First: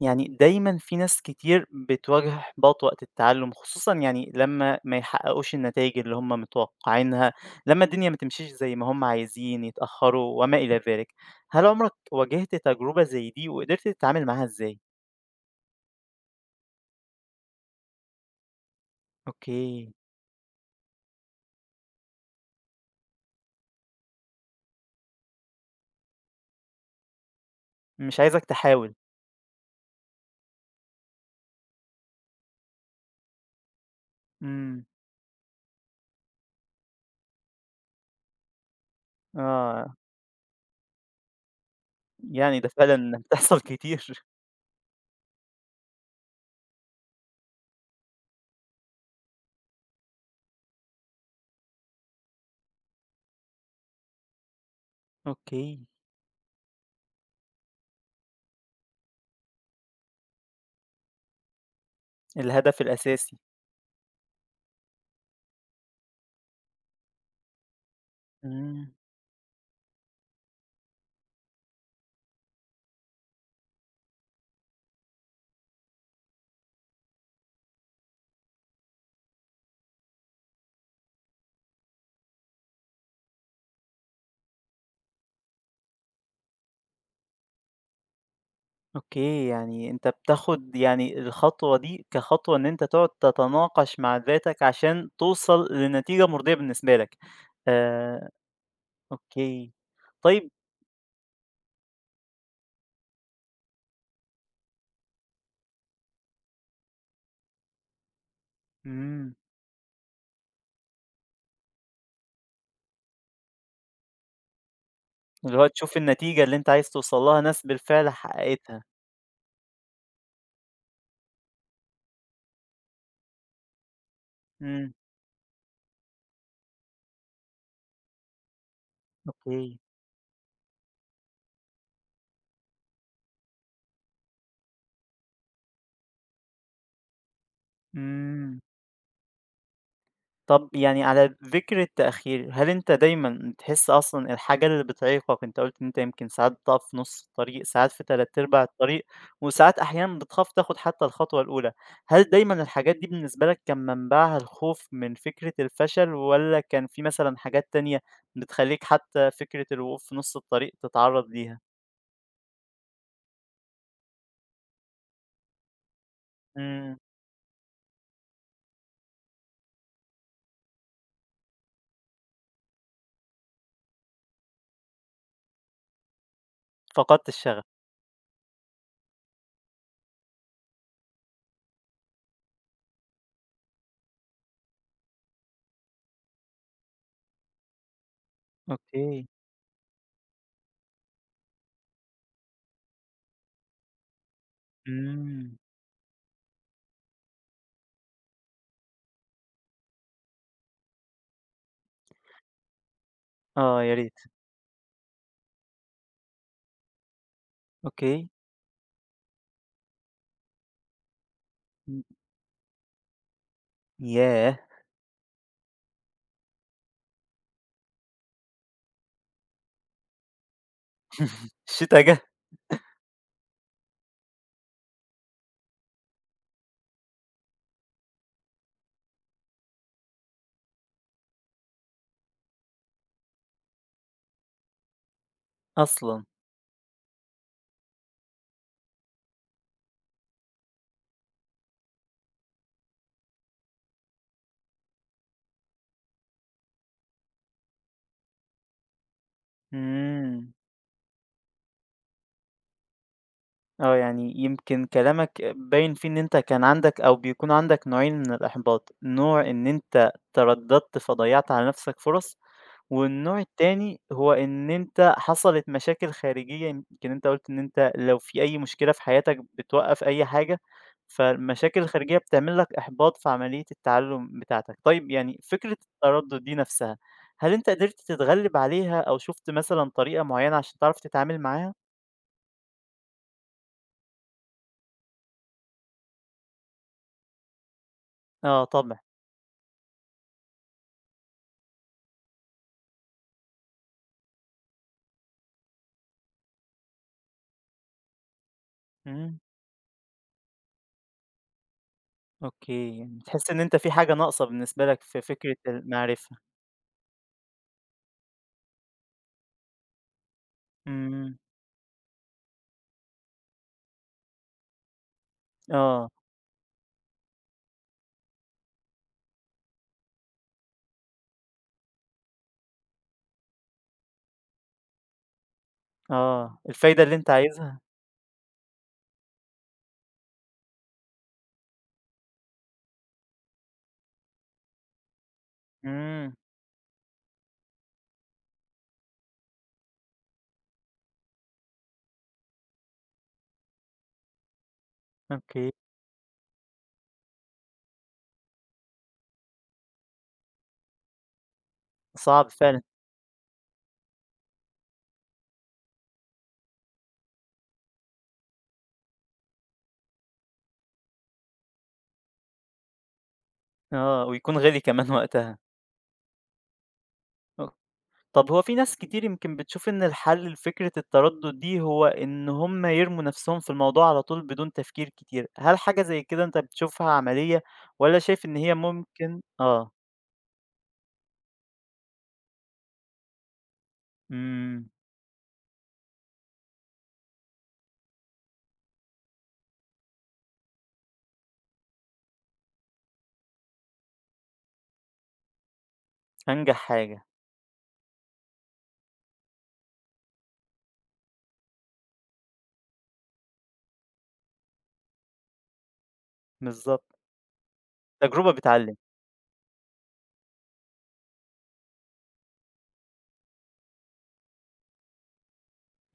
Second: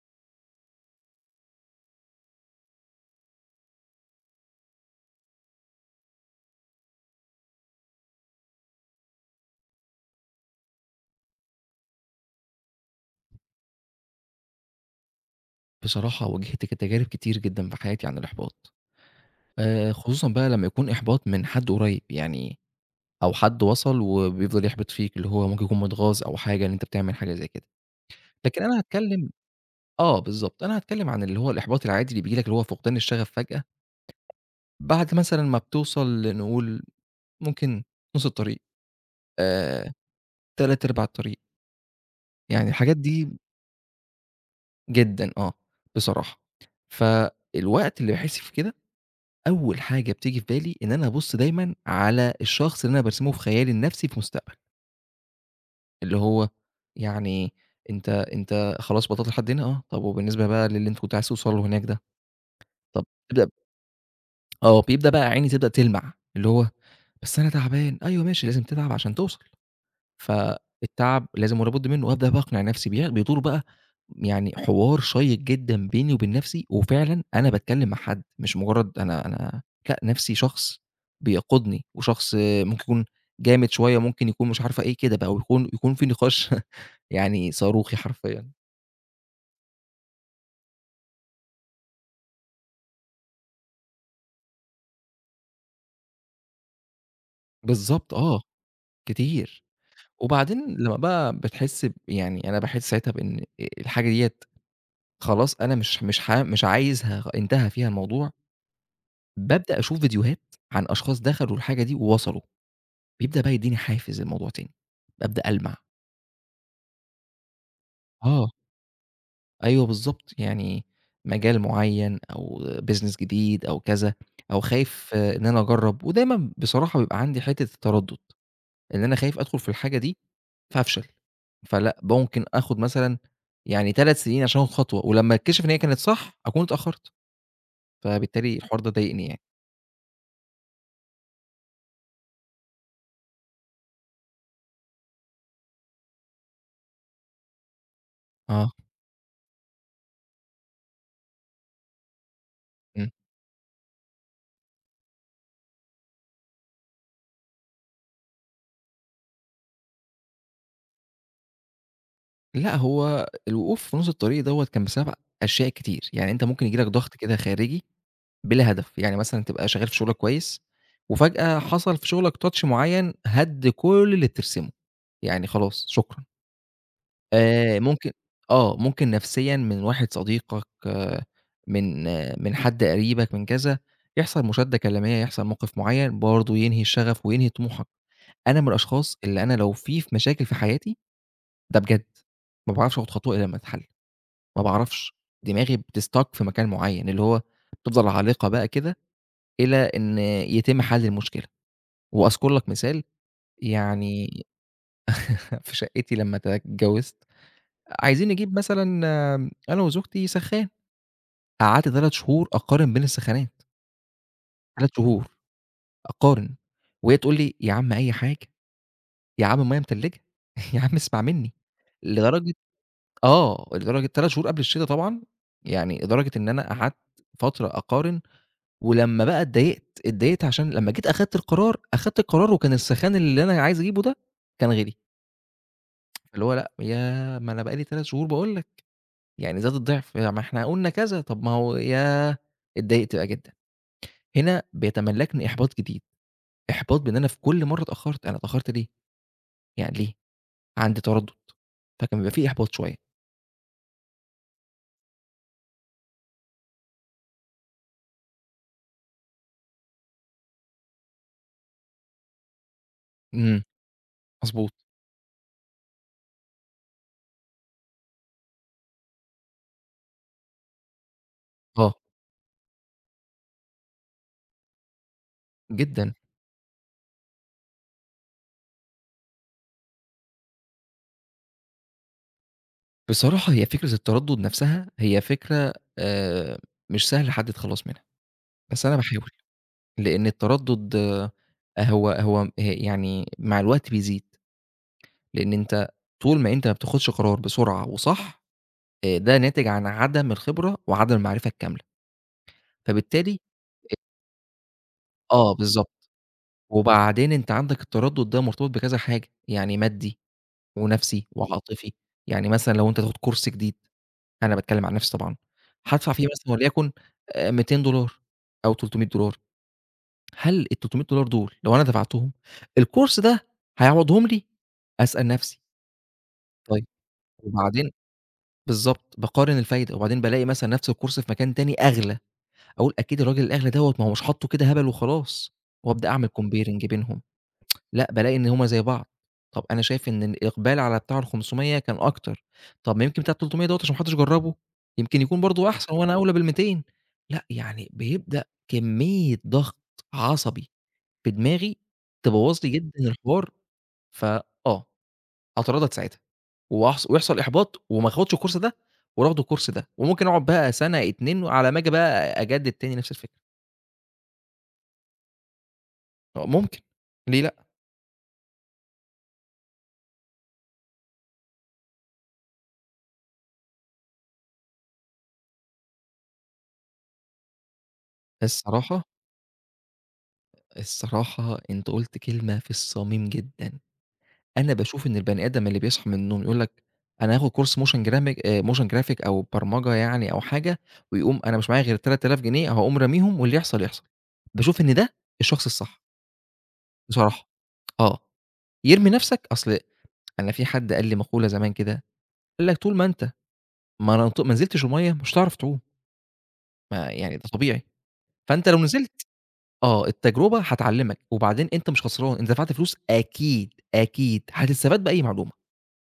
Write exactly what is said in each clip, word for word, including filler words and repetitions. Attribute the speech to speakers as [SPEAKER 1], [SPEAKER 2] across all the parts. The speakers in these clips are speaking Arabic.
[SPEAKER 1] يعني دايما في ناس كتير بتواجه إحباط وقت التعلم، خصوصا يعني لما ما يحققوش النتائج اللي هم متوقعينها. لما الدنيا ما تمشيش زي ما هم عايزين، يتأخروا وما إلى ذلك. هل عمرك واجهت تجربة زي دي، وقدرت تتعامل معاها إزاي؟
[SPEAKER 2] بصراحة واجهت ك تجارب كتير جدًا في حياتي عن الإحباط، آآ
[SPEAKER 1] أوكي.
[SPEAKER 2] خصوصًا بقى لمّا يكون إحباط من حد قريب، يعني أو حد وصل وبيفضل يحبط فيك، اللي هو ممكن يكون متغاظ أو حاجة إن أنت بتعمل حاجة زي كده.
[SPEAKER 1] مش عايزك
[SPEAKER 2] لكن أنا
[SPEAKER 1] تحاول.
[SPEAKER 2] هاتكلم آه بالضبط، أنا هاتكلم عن اللي هو الإحباط العادي اللي بييجي لك، اللي هو فقدان الشغف فجأة،
[SPEAKER 1] امم.
[SPEAKER 2] بعد مثلًا ما بتوصل لنقول ممكن نُص الطريق، آآ
[SPEAKER 1] آه،
[SPEAKER 2] ثلاثة أرباع الطريق.
[SPEAKER 1] يعني
[SPEAKER 2] يعني
[SPEAKER 1] ده
[SPEAKER 2] الحاجات
[SPEAKER 1] فعلا
[SPEAKER 2] دي
[SPEAKER 1] بتحصل كتير.
[SPEAKER 2] جدًا آه، بصراحة. فالوقت اللي باحس فيه كده، أول حاجة بتيجي في بالي إن أنا أبُص دايمًا على الشخص اللي أنا بارسمه في خيالي لنفسي في مستقبل،
[SPEAKER 1] أوكي.
[SPEAKER 2] اللي هو يعني أنت أنت خلاص وصلت لحد هنا، آه، طب وبالنسبة بقى للي أنت كنت عايز توصل له هناك ده،
[SPEAKER 1] الهدف
[SPEAKER 2] طب
[SPEAKER 1] الأساسي.
[SPEAKER 2] تبدأ. آه، بيبدأ بقى عيني تبدأ تلمع، اللي هو بس أنا تعبان، أيوه ماشي لازم تتعب
[SPEAKER 1] امم.
[SPEAKER 2] عشان توصل. فالتعب لازم ولا بد منه، وأبدأ بقى أقنع نفسي بيه بيدور بقى يعني حوار شيّق جدًا بيني وبين نفسي، وفعلًا أنا باتكلّم مع حد، مش مجرّد أنا أنا. لأ، نفسي شخص بيقودني، وشخص ممكن يكون جامد شوية، ممكن يكون مش عارفة إيه كده بقى، ويكون يكون في نقاش يعني صاروخي حرفيًا.
[SPEAKER 1] أوكي، يعني أنت بتاخد يعني الخطوة دي كخطوة إن أنت تقعد تتناقش مع ذاتك عشان توصل لنتيجة مرضية بالنسبة لك.
[SPEAKER 2] بالضبط
[SPEAKER 1] آآ
[SPEAKER 2] آه، كتير.
[SPEAKER 1] أوكي. طيب.
[SPEAKER 2] وبعدين لمّا بقى بتحس ب يعني أنا باحس ساعتها بإن الحاجة ديّة خلاص أنا مش مش ح مش عايزها، انتهى فيها الموضوع.
[SPEAKER 1] إمم.
[SPEAKER 2] بابدأ أشوف فيديوهات عن أشخاص دخلوا الحاجة دي ووصلوا، بيبدأ بقى يدّيني حافز الموضوع تاني، بابدأ
[SPEAKER 1] اللي هو
[SPEAKER 2] ألمَع.
[SPEAKER 1] تشوف النتيجة اللي أنت عايز توصل لها ناس بالفعل
[SPEAKER 2] آه،
[SPEAKER 1] حققتها.
[SPEAKER 2] أيوه بالضبط، يعني مجال معيّن أو business جديد أو كذا، أو
[SPEAKER 1] إمم.
[SPEAKER 2] خايف آه، إن أنا أجرّب، ودايمًا بصراحة بيبقى عندي حتّة التردُّد، إن أنا خايف أدخل في
[SPEAKER 1] أوكي.
[SPEAKER 2] الحاجة دي فأفشل. فلأ ممكن آخُد مثلًا يعني ثلاث سنين عشان آخُد خطوة، ولمّا أتكشف إن هي كانت صح أكون اتأخّرت. فبالتالي
[SPEAKER 1] إمم.
[SPEAKER 2] الحوار ده ضايقني يعني.
[SPEAKER 1] طب يعني على ذكر التأخير، هل أنت دايمًا بتحس أصلًا الحاجة اللي بتعيقك؟ أنت قُلت إن أنت يمكن ساعات بتقف في نُص الطريق، ساعات في تلات أرباع
[SPEAKER 2] آه،
[SPEAKER 1] الطريق، وساعات أحيانًا بتخاف تاخد حتى الخطوة الأولى. هل دايمًا الحاجات دي
[SPEAKER 2] إمم.
[SPEAKER 1] بالنسبة لك كان منبعها الخوف من فكرة الفشل، والّا كان في مثلًا حاجات تانية بتخلّيك حتى فكرة الوقوف في نُص الطريق تتعرّض ليها؟
[SPEAKER 2] لأ، هو الوقوف في نُص الطريق دوّة كان بسبب أشياء كتير، يعني أنت ممكن ييجي لك
[SPEAKER 1] إمم.
[SPEAKER 2] ضغط كده خارجي بلا هدف. يعني مثلًا تبقى شغال في شغلك كويس، وفجأة حصل في شغلك touch معيّن هَد كل اللي بترسمه، يعني خلاص شكرًا.
[SPEAKER 1] فقدت الشغف.
[SPEAKER 2] آآ ممكن آه، ممكن نفسيًا من واحد صديقك، آه من آه من حد قريبك، من كذا، يحصل مشادة كلامية، يحصل موقف معيّن برضه ينهي الشغف وينهي طموحك. أنا من الأشخاص
[SPEAKER 1] أوكي.
[SPEAKER 2] اللي أنا لو في في مشاكل في حياتي، ده بجد، ما باعرفش آخد خطوة إلّا لمّا تتحل. ما باعرفش،
[SPEAKER 1] إمم.
[SPEAKER 2] دماغي بتstuck في مكان معيّن، اللي هو بتفضل عالقة بقى كده إلى إن يتم حل المشكلة. وأذكر لك مثال
[SPEAKER 1] آه، يا ريت.
[SPEAKER 2] يعني في شقتي لمّا اتجوزت، عايزين
[SPEAKER 1] أوكي.
[SPEAKER 2] نجيب مثلًا آم، أنا وزوجتي سخّان، قعدت
[SPEAKER 1] إمم.
[SPEAKER 2] ثلاث شهور أقارن بين السخانات،
[SPEAKER 1] ياه!
[SPEAKER 2] ثلاث شهور أقارن، وهي تقول لي: "يا عم أي حاجة، يا عم مَيّة متلّجة، يا عم اسمع منّي."
[SPEAKER 1] الشتا جه.
[SPEAKER 2] لدرجة آه، لدرجة تلات شهور قبل الشتا طبعًا. يعني لدرجة إن أنا قعدت فترة أقارن، ولمّا بقى اتضايقت، اتضايقت عشان لمّا جيت أخدت القرار، أخدت القرار وكان السخان اللي أنا عايز أجيبه ده كان غِلي،
[SPEAKER 1] أصلًا.
[SPEAKER 2] اللي هو لأ، ياه! ما أنا بقى لي تلات شهور باقول لك، يعني زاد الضِعف، يا ما إحنا قُلنا كذا، طب ما هو ياه! اتضايقت بقى جدًا. هنا بيتملّكني إحباط جديد، إحباط بإن أنا في كل مرّة اتأخرت، أنا اتأخرت ليه؟ يعني ليه؟
[SPEAKER 1] إمم.
[SPEAKER 2] عندي تردُّد، فكان بيبقى في إحباط شوية.
[SPEAKER 1] آه، يعني يمكن كلامك باين فيه إن أنت كان عندك أو بيكون عندك نوعين من الإحباط، نوع إن أنت ترددت فضيعت على نفسك فرص، والنوع
[SPEAKER 2] إمم،
[SPEAKER 1] التاني هو إن
[SPEAKER 2] مضبوط،
[SPEAKER 1] أنت حصلت مشاكل خارجية. يمكن أنت قلت إن أنت لو في أي مشكلة في حياتك بتوقف أي حاجة، فالمشاكل
[SPEAKER 2] آه،
[SPEAKER 1] الخارجية بتعمل لك إحباط في عملية التعلم بتاعتك. طيب يعني فكرة
[SPEAKER 2] جدًا.
[SPEAKER 1] التردد دي نفسها، هل أنت قدرت تتغلب عليها، أو شُفت مثلًا طريقة معينة عشان تعرف تتعامل معاها؟
[SPEAKER 2] بصراحة هي فكرة التردُّد نَفْسها هي فكرة آآ مش سهل حد يتخلّص منها،
[SPEAKER 1] آه،
[SPEAKER 2] بس أنا
[SPEAKER 1] طبعًا.
[SPEAKER 2] باحاول. لإن التردُّد آه، هو هو ه يعني مع الوقت بيزيد، لإن أنت طول ما أنت ما بتاخدش قرار بسرعة وصح، آآ ده
[SPEAKER 1] إمم.
[SPEAKER 2] ناتج عن عدم الخبرة وعدم المعرفة الكاملة.
[SPEAKER 1] أوكي، يعني
[SPEAKER 2] فبالتالي
[SPEAKER 1] بتحس إن أنت في حاجة ناقصة بالنسبة لك في
[SPEAKER 2] آه
[SPEAKER 1] فكرة
[SPEAKER 2] بالضبط،
[SPEAKER 1] المعرفة.
[SPEAKER 2] وبعدين أنت عندك التردُّد ده مرتبط بكذا حاجة، يعني مادي ونَفْسي
[SPEAKER 1] إمم.
[SPEAKER 2] وعاطفي. يعني مثلًا لو أنت تاخد كورس جديد، أنا باتكلّم عن نَفْسي طبعًا،
[SPEAKER 1] آه.
[SPEAKER 2] هادفع فيه مثلًا وليكن آآ ميتين دولار أو تلتمية دولار. هل ال$300 دول لو أنا دفعتهم، الcourse ده هيعوضهم لي؟ أسأل نفسي.
[SPEAKER 1] آه،
[SPEAKER 2] طيب
[SPEAKER 1] الفايدة اللي أنت عايزها.
[SPEAKER 2] وبعدين بالضبط، باقارن الفايدة، وبعدين بالاقي مثلًا نفس الcourse في مكان تاني أغلى، أقول أكيد الراجل الأغلى دوّة ما هو مش حاطّه كده هبل وخلاص، وأبدأ أعمل
[SPEAKER 1] إمم.
[SPEAKER 2] comparing بينهم. لأ بالاقي إن هُم زي بعض، طب أنا شايف إن الإقبال على بتاع الخمسمية كان أكتر، طب ما يمكن بتاع التلتمية دوّة عشان ما حدش جرّبه، يمكن يكون برضه
[SPEAKER 1] أوكي.
[SPEAKER 2] أحسن وأنا أولى بالميتين. لأ يعني بيبدأ كمية ضغط عصبي في دماغي
[SPEAKER 1] صعب
[SPEAKER 2] تبوّظ لي
[SPEAKER 1] فعلًا.
[SPEAKER 2] جدًا الحوار، فآه، هاتردد ساعتها، وأحص ويحصل إحباط وما آخدش الكورس ده ولا آخد الكورس ده، وممكن أقعد بقى سَنة اتنين على ما آجي بقى أجدد تاني نفس الفكرة.
[SPEAKER 1] آه، ويكون غالي كمان وقتها.
[SPEAKER 2] آه ممكن، ليه لأ؟
[SPEAKER 1] أوك طب هو في ناس كتير يمكن بتشوف إن الحل لفكرة التردد دي هو إن هم يرموا نفسهم في الموضوع على طول بدون تفكير كتير. هل حاجة زي كده أنت بتشوفها عملية، والّا شايف إن هي
[SPEAKER 2] الصراحة،
[SPEAKER 1] ممكن؟ آه.
[SPEAKER 2] الصراحة أنت قُلت كلمة في الصميم جدًا. أنا
[SPEAKER 1] إمم.
[SPEAKER 2] باشوف إن البني آدم اللي بيصحى من النوم يقول لك أنا هاخد كورس motion gramic آآ motion graphic أو برمجة يعني أو حاجة، ويقوم أنا مش معايا غير ثلاثة آلاف جنيه هاقوم راميهم واللي يحصل يحصل، باشوف إن ده الشخص الصح.
[SPEAKER 1] أنجح حاجة.
[SPEAKER 2] بصراحة، آه، يرمي نفْسك. أصل أنا في حد قال لي مقولة زمان كده، قال لك: "طول ما أنت ما نط ما نزلتش المَيّة مش هتعرف تعوم."
[SPEAKER 1] بالضبط.
[SPEAKER 2] ما يعني ده طبيعي،
[SPEAKER 1] تجربة
[SPEAKER 2] فأنت لو
[SPEAKER 1] بتعلم.
[SPEAKER 2] نزلت آه، التجربة هتعلّمك. وبعدين أنت مش خسران، أنت دفعت فلوس أكيد، أكيد هتستفاد بأي معلومة،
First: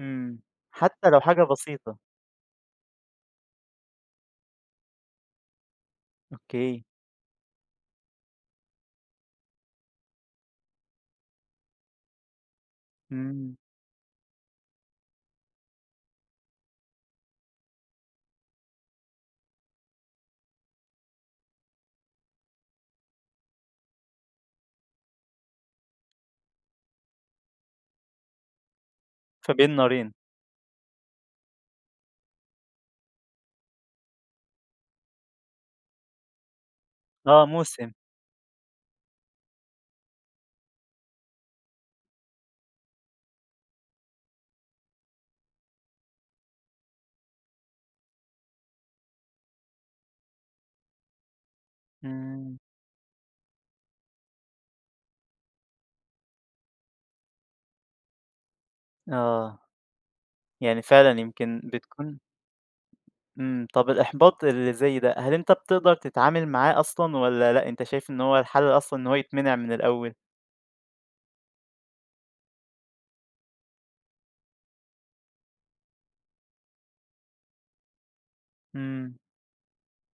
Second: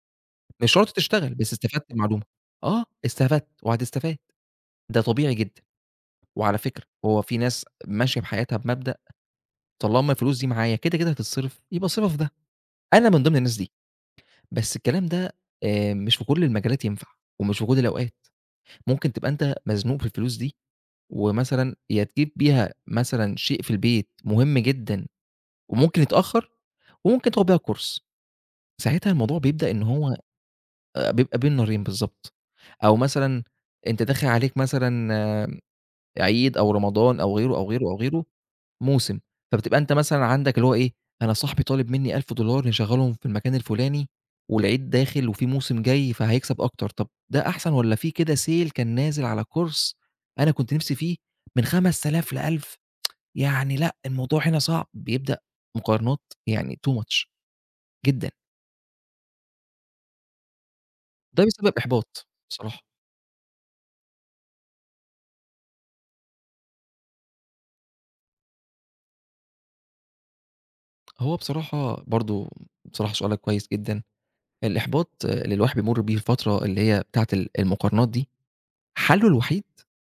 [SPEAKER 1] إمم.
[SPEAKER 2] مش شرط
[SPEAKER 1] حتى لو
[SPEAKER 2] تشتغل
[SPEAKER 1] حاجة
[SPEAKER 2] بس استفدت
[SPEAKER 1] بسيطة.
[SPEAKER 2] بمعلومة، آه، استفدت وهتستفاد، ده طبيعي جدًا. وعلى فكرة
[SPEAKER 1] أوكي.
[SPEAKER 2] هو في ناس ماشية بحياتها بمبدأ طالما الفلوس دي معايا كده، كده هتتصرف، يبقى أصرفها في ده، أنا من ضمن
[SPEAKER 1] إمم.
[SPEAKER 2] الناس دي. بس الكلام ده آآ مش في كل المجالات ينفع، ومش في كل الأوقات. ممكن تبقى أنت مزنوق في الفلوس دي، ومثلًا يا تجيب بيها مثلًا شيء في البيت مهم جدًا وممكن يتأخّر، وممكن تاخد بيها كورس، ساعتها الموضوع بيبدأ
[SPEAKER 1] فبين
[SPEAKER 2] إن
[SPEAKER 1] نارين.
[SPEAKER 2] هو آآ بيبقى بين نارين بالضبط. أو مثلًا أنت داخل عليك مثلًا عيد أو رمضان أو
[SPEAKER 1] آه،
[SPEAKER 2] غيره، أو غيره،
[SPEAKER 1] موسم.
[SPEAKER 2] أو غيره، موسم، فبتبقى أنت مثلًا عندك اللي هو إيه، أنا صاحبي طالب منّي ألف دولار$ نشغّلهم في المكان الفلاني، والعيد داخل وفي موسم جاي فهيكسب أكتر، طب ده أحسن والّا في كده sale كان نازل على كورس أنا كنت نِفْسي فيه من خمس تلاف
[SPEAKER 1] إمم.
[SPEAKER 2] لألف. يعني لأ، الموضوع هنا صعب، بيبدأ مقارنات يعني too much جدًا،
[SPEAKER 1] آه، يعني فعلًا
[SPEAKER 2] ده
[SPEAKER 1] يمكن
[SPEAKER 2] بيسبب
[SPEAKER 1] بتكون.
[SPEAKER 2] إحباط بصراحة.
[SPEAKER 1] إمم. طب الإحباط اللي زي ده، هل أنت بتقدر تتعامل معاه أصلًا، والّا لأ، أنت شايف إن هو الحل أصلًا إن هو يتمنع من الأول؟
[SPEAKER 2] هو بصراحة برضه بصراحة سؤالك كويس جدًا. الإحباط اللي الواحد بيمُر بيه الفترة اللي هي بتاعة ال المقارنات دي،
[SPEAKER 1] إمم.
[SPEAKER 2] حَلُّه الوحيد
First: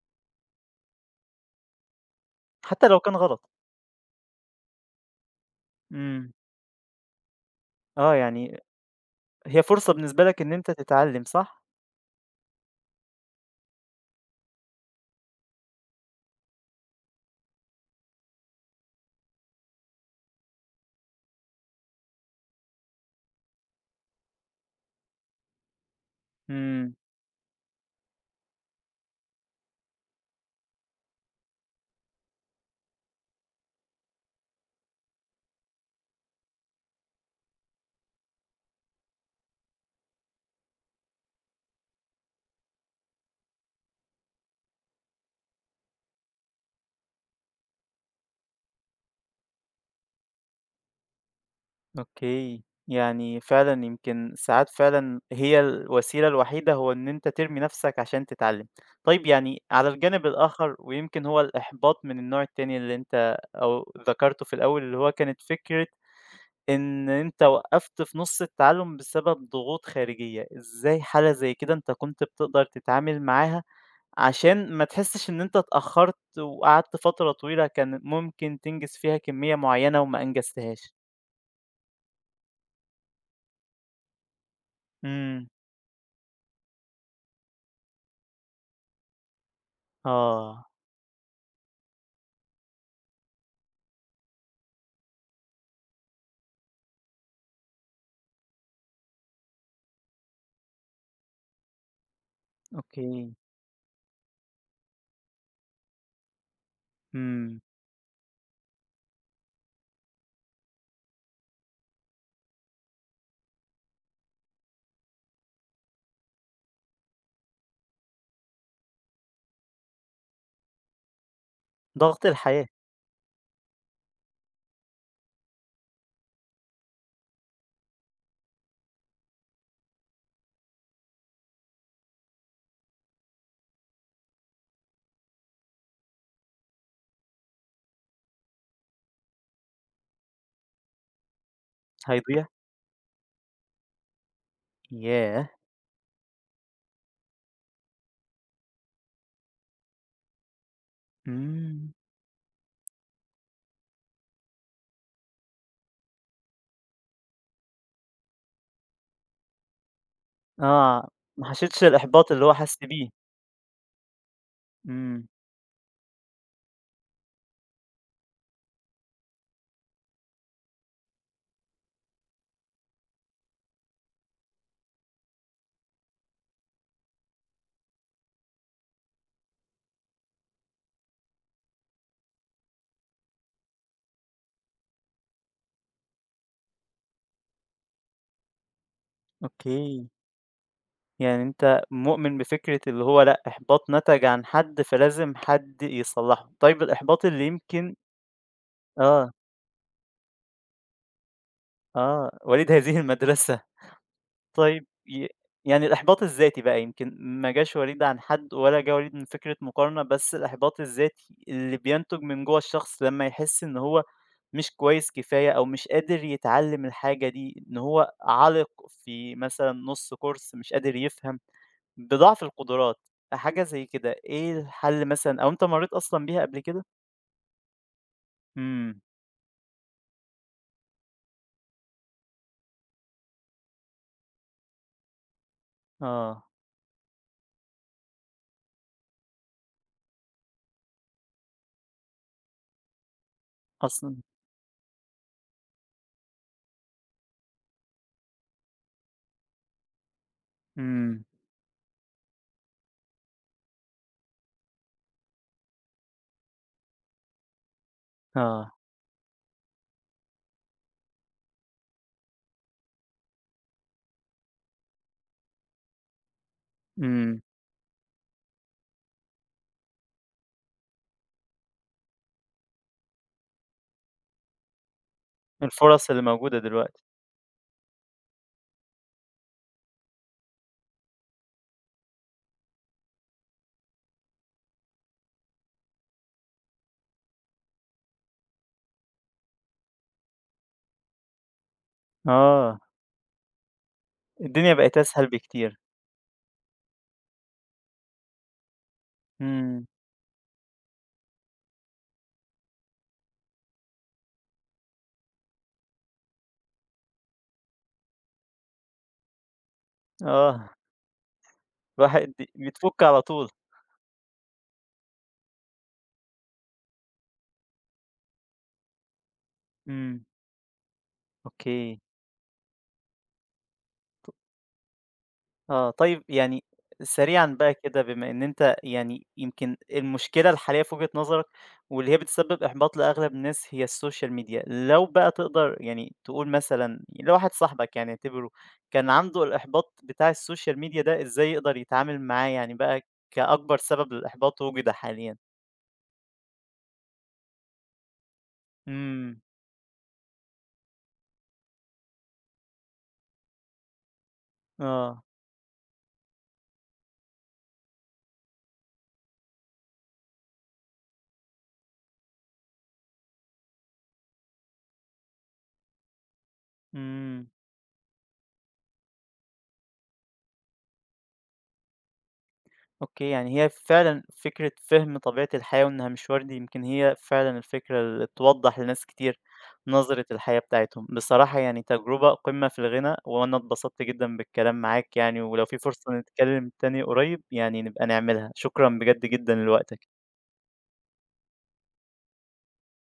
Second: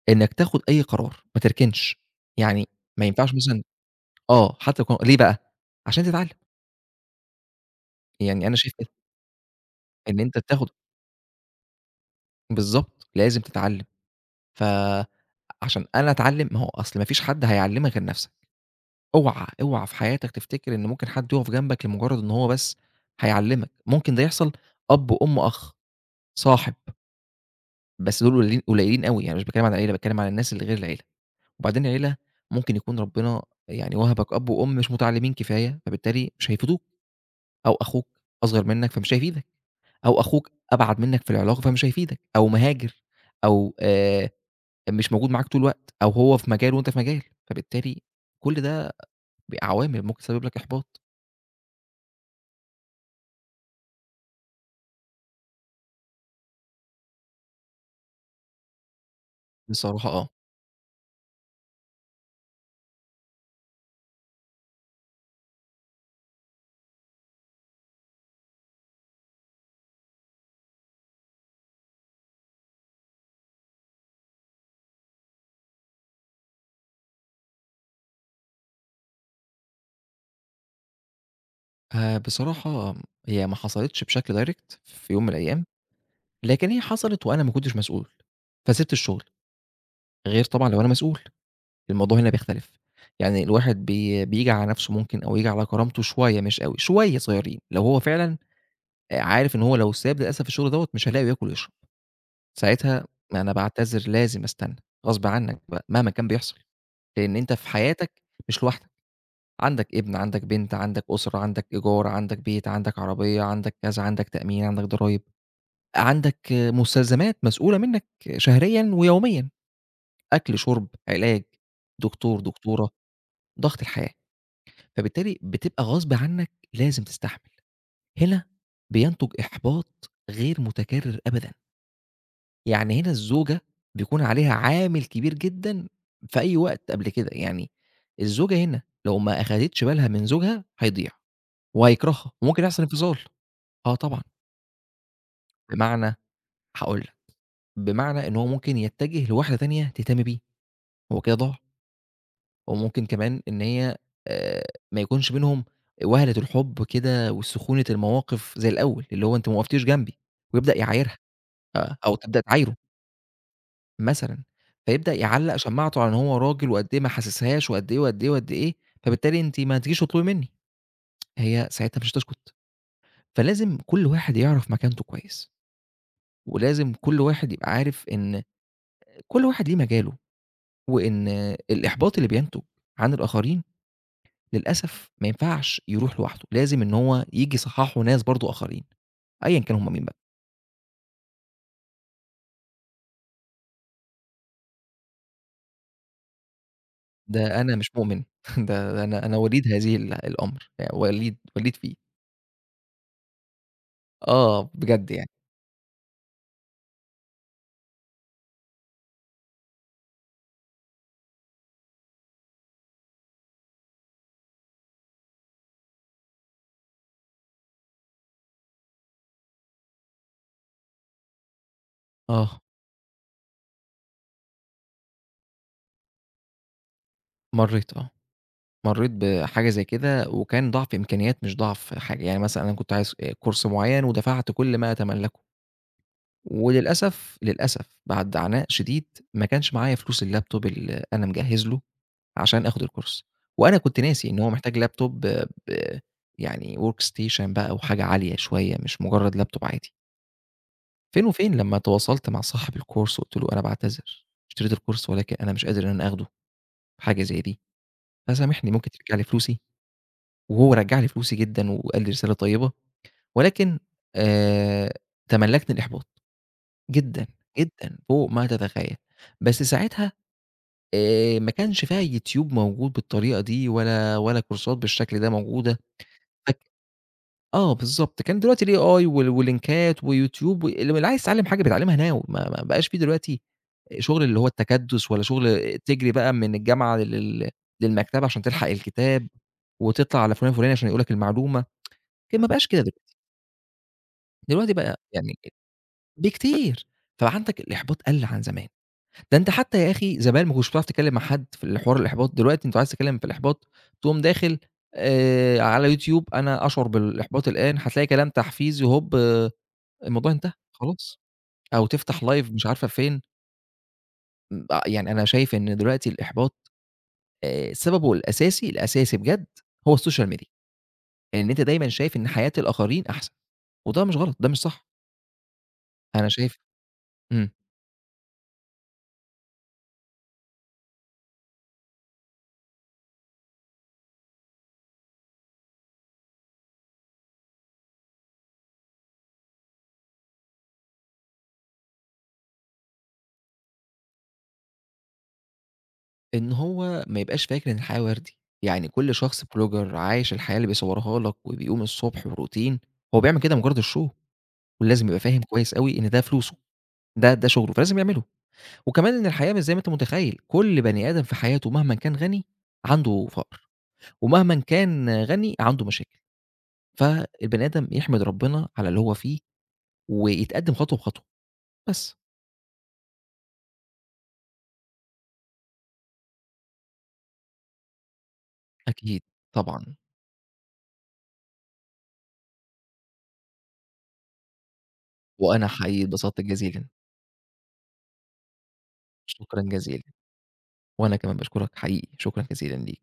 [SPEAKER 2] إنّك تاخُد أي قرار، ما تركنش، يعني
[SPEAKER 1] حتى لو
[SPEAKER 2] ما
[SPEAKER 1] كان
[SPEAKER 2] ينفعش
[SPEAKER 1] غلط.
[SPEAKER 2] مثلًا آه، حتى لو كان ليه بقى؟ عشان تتعلّم،
[SPEAKER 1] إمم. آه،
[SPEAKER 2] يعني أنا
[SPEAKER 1] يعني
[SPEAKER 2] شايف كده،
[SPEAKER 1] هي فرصة
[SPEAKER 2] إن
[SPEAKER 1] بالنسبة
[SPEAKER 2] أنت
[SPEAKER 1] لك إن
[SPEAKER 2] تاخُد
[SPEAKER 1] أنت تتعلم، صح؟
[SPEAKER 2] بالضبط، لازم تتعلّم. فعشان أنا أتعلّم، ما هو أصل ما فيش حد هيعلّمك غير نَفْسك. اوعى، اوعى في حياتك تفتكر إن ممكن حد يُقف جنبك لمُجرّد إن هو بس هيعلّمك. ممكن ده يحصل أب، أم، أخ، صاحب،
[SPEAKER 1] إمم.
[SPEAKER 2] بس دول قليلين قليلين أوي، يعني مش باتكلّم عن العيلة، باتكلّم عن الناس اللي غير العيلة. وبعدين العيلة ممكن يكون ربنا يعني وهبك أب وأم مش متعلمين كفاية، فبالتالي مش هيفيدوك، أو أخوك أصغر منك فمش هيفيدك، أو أخوك أبعد منك في العلاقة فمش هيفيدك، أو مهاجر، أو آآ مش موجود معاك طول الوقت، أو هو في مجال وأنت في مجال، فبالتالي كل ده ب عوامل ممكن تسبب لك إحباط،
[SPEAKER 1] أوكي، يعني فعلًا يمكن ساعات فعلًا هي الوسيلة الوحيدة هو إن أنت ترمي نفسك عشان تتعلم. طيب يعني على
[SPEAKER 2] بصراحة
[SPEAKER 1] الجانب
[SPEAKER 2] آه.
[SPEAKER 1] الآخر، ويمكن هو الإحباط من النوع التاني اللي أنت أو ذكرته في الأول، اللي هو كانت فكرة إن أنت وقّفت في نُص التعلم بسبب ضغوط خارجية. إزاي حالة زي كده أنت كنت بتقدر تتعامل معاها عشان ما تحسش إن أنت اتأخرت وقعدت فترة طويلة كان ممكن تنجز فيها كمية معينة وما أنجزتهاش؟
[SPEAKER 2] آآ بصراحة هي ما حصلتش بشكل direct في يوم من
[SPEAKER 1] إمم.
[SPEAKER 2] الأيام، لكن هي حصلت وأنا ما كنتش مسؤول، فسِبت الشغل. غير طبعًا
[SPEAKER 1] آه.
[SPEAKER 2] لو أنا مسؤول، الموضوع هنا بيختلف. يعني الواحد بي بييجي على نَفْسه ممكن، أو ييجي على كرامته شوية مش أوي، شوية صغيرين. لو هو فعلًا آآ عارف إن هو لو ساب للأسف الشغل دوّة مش هيلاقي ياكل ويشرب، ساعتها
[SPEAKER 1] أوكي.
[SPEAKER 2] أنا باعتذر لازم أستنى، غصب عنّك بقى مهما كان بيحصل، لإن أنت
[SPEAKER 1] إمم.
[SPEAKER 2] في حياتك مش لوحدك. عندك ابن، عندك بنت، عندك أسرة، عندك إيجار، عندك بيت، عندك عربية، عندك كذا، عندك تأمين، عندك ضرايب، عندك مستلزمات مسؤولة منّك شهريًا ويوميًا، أكل، شُرب، علاج،
[SPEAKER 1] ضغط
[SPEAKER 2] دكتور،
[SPEAKER 1] الحياة.
[SPEAKER 2] دكتورة، ضغط الحياة. فبالتالي بتبقى غصب عنك لازم تستحمل. هنا بينتج إحباط غير متكرر أبدًا، يعني هنا الزوجة بيكون عليها عامل كبير جدًا في أي وقت قبل كده، يعني الزوجة هنا لو ما أخدتش بالها من زوجها هيضيع وهيكرهها
[SPEAKER 1] هيضيع؟
[SPEAKER 2] وممكن يحصل انفصال. آه طبعًا،
[SPEAKER 1] ياه!
[SPEAKER 2] بمعنى هاقول لك، بمعنى إن هو ممكن يتجه لواحدة تانية تهتم بيه، هو كده ضاع.
[SPEAKER 1] إمم.
[SPEAKER 2] وممكن كمان إن هي آآ ما يكونش بينهم وهلة الحب كده وسخونة المواقف زي الأول، اللي هو أنتِ ما وقفتيش جنبي، ويبدأ
[SPEAKER 1] آه،
[SPEAKER 2] يعايرها
[SPEAKER 1] ما حسيتش
[SPEAKER 2] آآ أو
[SPEAKER 1] الإحباط
[SPEAKER 2] تبدأ
[SPEAKER 1] اللي هو
[SPEAKER 2] تعايره
[SPEAKER 1] حَس بيه.
[SPEAKER 2] مثلًا، فيبدأ
[SPEAKER 1] إمم.
[SPEAKER 2] يعلّق شماعته على إن هو راجل وقد إيه ما حاسسهاش وقد إيه، وقد إيه، وقد إيه، فبالتالي أنتِ ما تجيش تطلبي منّي، هي ساعتها مش هتسكت. فلازم كل واحد يعرف مكانته كويس، ولازم كل واحد يبقى عارف إن كل واحد ليه مجاله، وإن الإحباط اللي بينتج عن الآخرين للأسف ما ينفعش يروح لوحده، لازم إن هو ييجي يصحّحه ناس برضه آخرين، أيًا كانوا هُم مين
[SPEAKER 1] أوكي،
[SPEAKER 2] بقى.
[SPEAKER 1] يعني أنت مؤمن بفكرة اللي هو لأ، إحباط نتج عن حد فلازم حد يصلّحه. طيب الإحباط اللي
[SPEAKER 2] ده أنا مش
[SPEAKER 1] يمكن،
[SPEAKER 2] مؤمن ده ده أنا
[SPEAKER 1] آه.
[SPEAKER 2] أنا وليد هذه ال الأمر، يعني وليد وليد فيه،
[SPEAKER 1] آه، وليد هذه المدرسة.
[SPEAKER 2] آه
[SPEAKER 1] طيب،
[SPEAKER 2] بجد
[SPEAKER 1] ي
[SPEAKER 2] يعني،
[SPEAKER 1] يعني الإحباط الذاتي بقى، يمكن ما جاش وليد عن حد ولا جه وليد من فكرة مقارنة، بس الإحباط الذاتي اللي بينتج من جوّه الشخص لمّا يحس إن هو مش كويس كفاية أو مش قادر يتعلم الحاجة دي، إن هو عَلِق في مثلًا نُص كورس مش قادر يفهم، بضعف
[SPEAKER 2] آه،
[SPEAKER 1] القدرات، حاجة زي كده، إيه الحل مثلًا، أو أنت مرّيت أصلًا بيها قبل كده؟
[SPEAKER 2] مرّيت آه،
[SPEAKER 1] إمم.
[SPEAKER 2] مرّيت بحاجة زي كده وكان ضعف إمكانيات مش ضعف حاجة. يعني مثلًا أنا كنت عايز آآ كورس معيّن ودفعت كل ما أتملّكه.
[SPEAKER 1] آه.
[SPEAKER 2] وللأسف، للأسف بعد عناء شديد ما كانش معايا فلوس اللابتوب اللي أنا مجهّز له عشان آخُد الكورس، وأنا كنت
[SPEAKER 1] أصلًا.
[SPEAKER 2] ناسي إن هو محتاج لابتوب ب ب- يعني workstation بقى وحاجة عالية شوية مش مجرّد لابتوب عادي.
[SPEAKER 1] إمم.
[SPEAKER 2] فين وفين لمّا تواصلت مع صاحب الكورس وقُلت له: "أنا باعتذر، اشتريت الكورس ولكن أنا مش قادر إن أنا آخده في حاجة زي دي، فسامحني
[SPEAKER 1] آه.
[SPEAKER 2] ممكن ترجع لي فلوسي؟" وهو رجّع لي فلوسي جدًا وقال لي رسالة طيبة، ولكن آآ تملّكني الإحباط. جدًا،
[SPEAKER 1] إمم.
[SPEAKER 2] جدًا، فوق ما تتخيّل. بس ساعتها آآ ما كانش فيها يوتيوب موجود بالطريقة دي ولا ولا كورسات بالشكل ده موجودة.
[SPEAKER 1] الفُرَص اللي
[SPEAKER 2] فك
[SPEAKER 1] موجودة دلوقتي.
[SPEAKER 2] آه بالضبط، كان دلوقتي الAI وال ولينكات ويوتيوب واللي اللي عايز يتعلّم حاجة بيتعلّمها now، ما ما بقاش في دلوقتي شغل اللي هو التكدُّس، ولا شغل تجري بقى من الجامعة لل للمكتبة عشان تلحق الكتاب وتطلع على فُلان الفُلاني عشان يقول لك المعلومة. ك ما بقاش
[SPEAKER 1] آه.
[SPEAKER 2] كده دلوقتي، دلوقتي
[SPEAKER 1] الدنيا
[SPEAKER 2] بقى
[SPEAKER 1] بقت أسهل
[SPEAKER 2] يعني
[SPEAKER 1] بكتير.
[SPEAKER 2] بكتير، فعندك الإحباط قَل عن زمان. ده أنت حتى
[SPEAKER 1] إمم.
[SPEAKER 2] يا أخي زمان ما كنتش بتعرف تتكلّم مع حد في الحوار الإحباط، دلوقتي أنت لو عايز تتكلّم في الإحباط تقوم داخل آآ على يوتيوب، أنا أشعر بالإحباط الآن، هتلاقي كلام تحفيزي هوب آه، الموضوع انتهى
[SPEAKER 1] آه،
[SPEAKER 2] خلاص، أو تفتح
[SPEAKER 1] الواحد
[SPEAKER 2] live مش عارفة
[SPEAKER 1] بيتفُك
[SPEAKER 2] فين.
[SPEAKER 1] على طول.
[SPEAKER 2] م أ يعني أنا شايف إن دلوقتي الإحباط آآ سببه الأساسي، الأساسي بجد، هو
[SPEAKER 1] إمم.
[SPEAKER 2] السوشيال ميديا، إن أنت دايمًا
[SPEAKER 1] أوكي.
[SPEAKER 2] شايف إن حياة الآخرين أحسن، وده مش غلط، ده مش صح،
[SPEAKER 1] آه. طيب
[SPEAKER 2] أنا شايف
[SPEAKER 1] يعني سريعًا
[SPEAKER 2] إمم.
[SPEAKER 1] بقى كده، بما إن أنت يعني يمكن المشكلة الحالية في وجهة نظرك واللي هي بتسبب إحباط لأغلب الناس هي السوشيال ميديا، لو بقى تقدر يعني تقول مثلًا لو واحد صاحبك، يعني اعتبره كان عنده الإحباط بتاع السوشيال ميديا ده، إزاي يقدر يتعامل معاه يعني بقى، كأكبر سبب للإحباط وُجد حاليًا؟
[SPEAKER 2] إن هو ما يبقاش فاكر إن الحياة وردي، يعني كل
[SPEAKER 1] إمم.
[SPEAKER 2] شخص بلوجر عايش الحياة اللي بيصورها لك وبيقوم الصبح وروتين، هو بيعمل كده مجرد الشو، ولازم يبقى
[SPEAKER 1] آه.
[SPEAKER 2] فاهم كويس أوي إن ده فلوسه، ده ده شغله، فلازم يعمله. وكمان إن الحياة مش زي ما أنت متخيل، كل بني آدم في حياته مهما كان غني عنده فقر، ومهما كان غني عنده مشاكل،
[SPEAKER 1] إمم.
[SPEAKER 2] فالبني آدم يحمد ربنا على اللي هو فيه، ويتقدم خطوة بخطوة، بس.
[SPEAKER 1] أوكي، يعني هي فعلًا فكرة فهم طبيعة الحياة وإنها مشوار دي يمكن هي فعلًا الفكرة اللي توضّح لناس
[SPEAKER 2] أكيد
[SPEAKER 1] كتير
[SPEAKER 2] طبعًا،
[SPEAKER 1] نظرة الحياة بتاعتهم. بصراحة يعني تجربة قمة في الغنى، وأنا اتبسطت جدًا بالكلام معاك يعني، ولو
[SPEAKER 2] وأنا
[SPEAKER 1] في
[SPEAKER 2] حقيقي
[SPEAKER 1] فرصة
[SPEAKER 2] اتبسطت
[SPEAKER 1] نتكلم
[SPEAKER 2] جزيلًا،
[SPEAKER 1] تاني قريب يعني نبقى نعملها. شكرًا بجد جدًا
[SPEAKER 2] شكرًا جزيلًا،
[SPEAKER 1] لوقتك.
[SPEAKER 2] وأنا كمان باشكرك حقيقي، شكرًا جزيلًا ليك.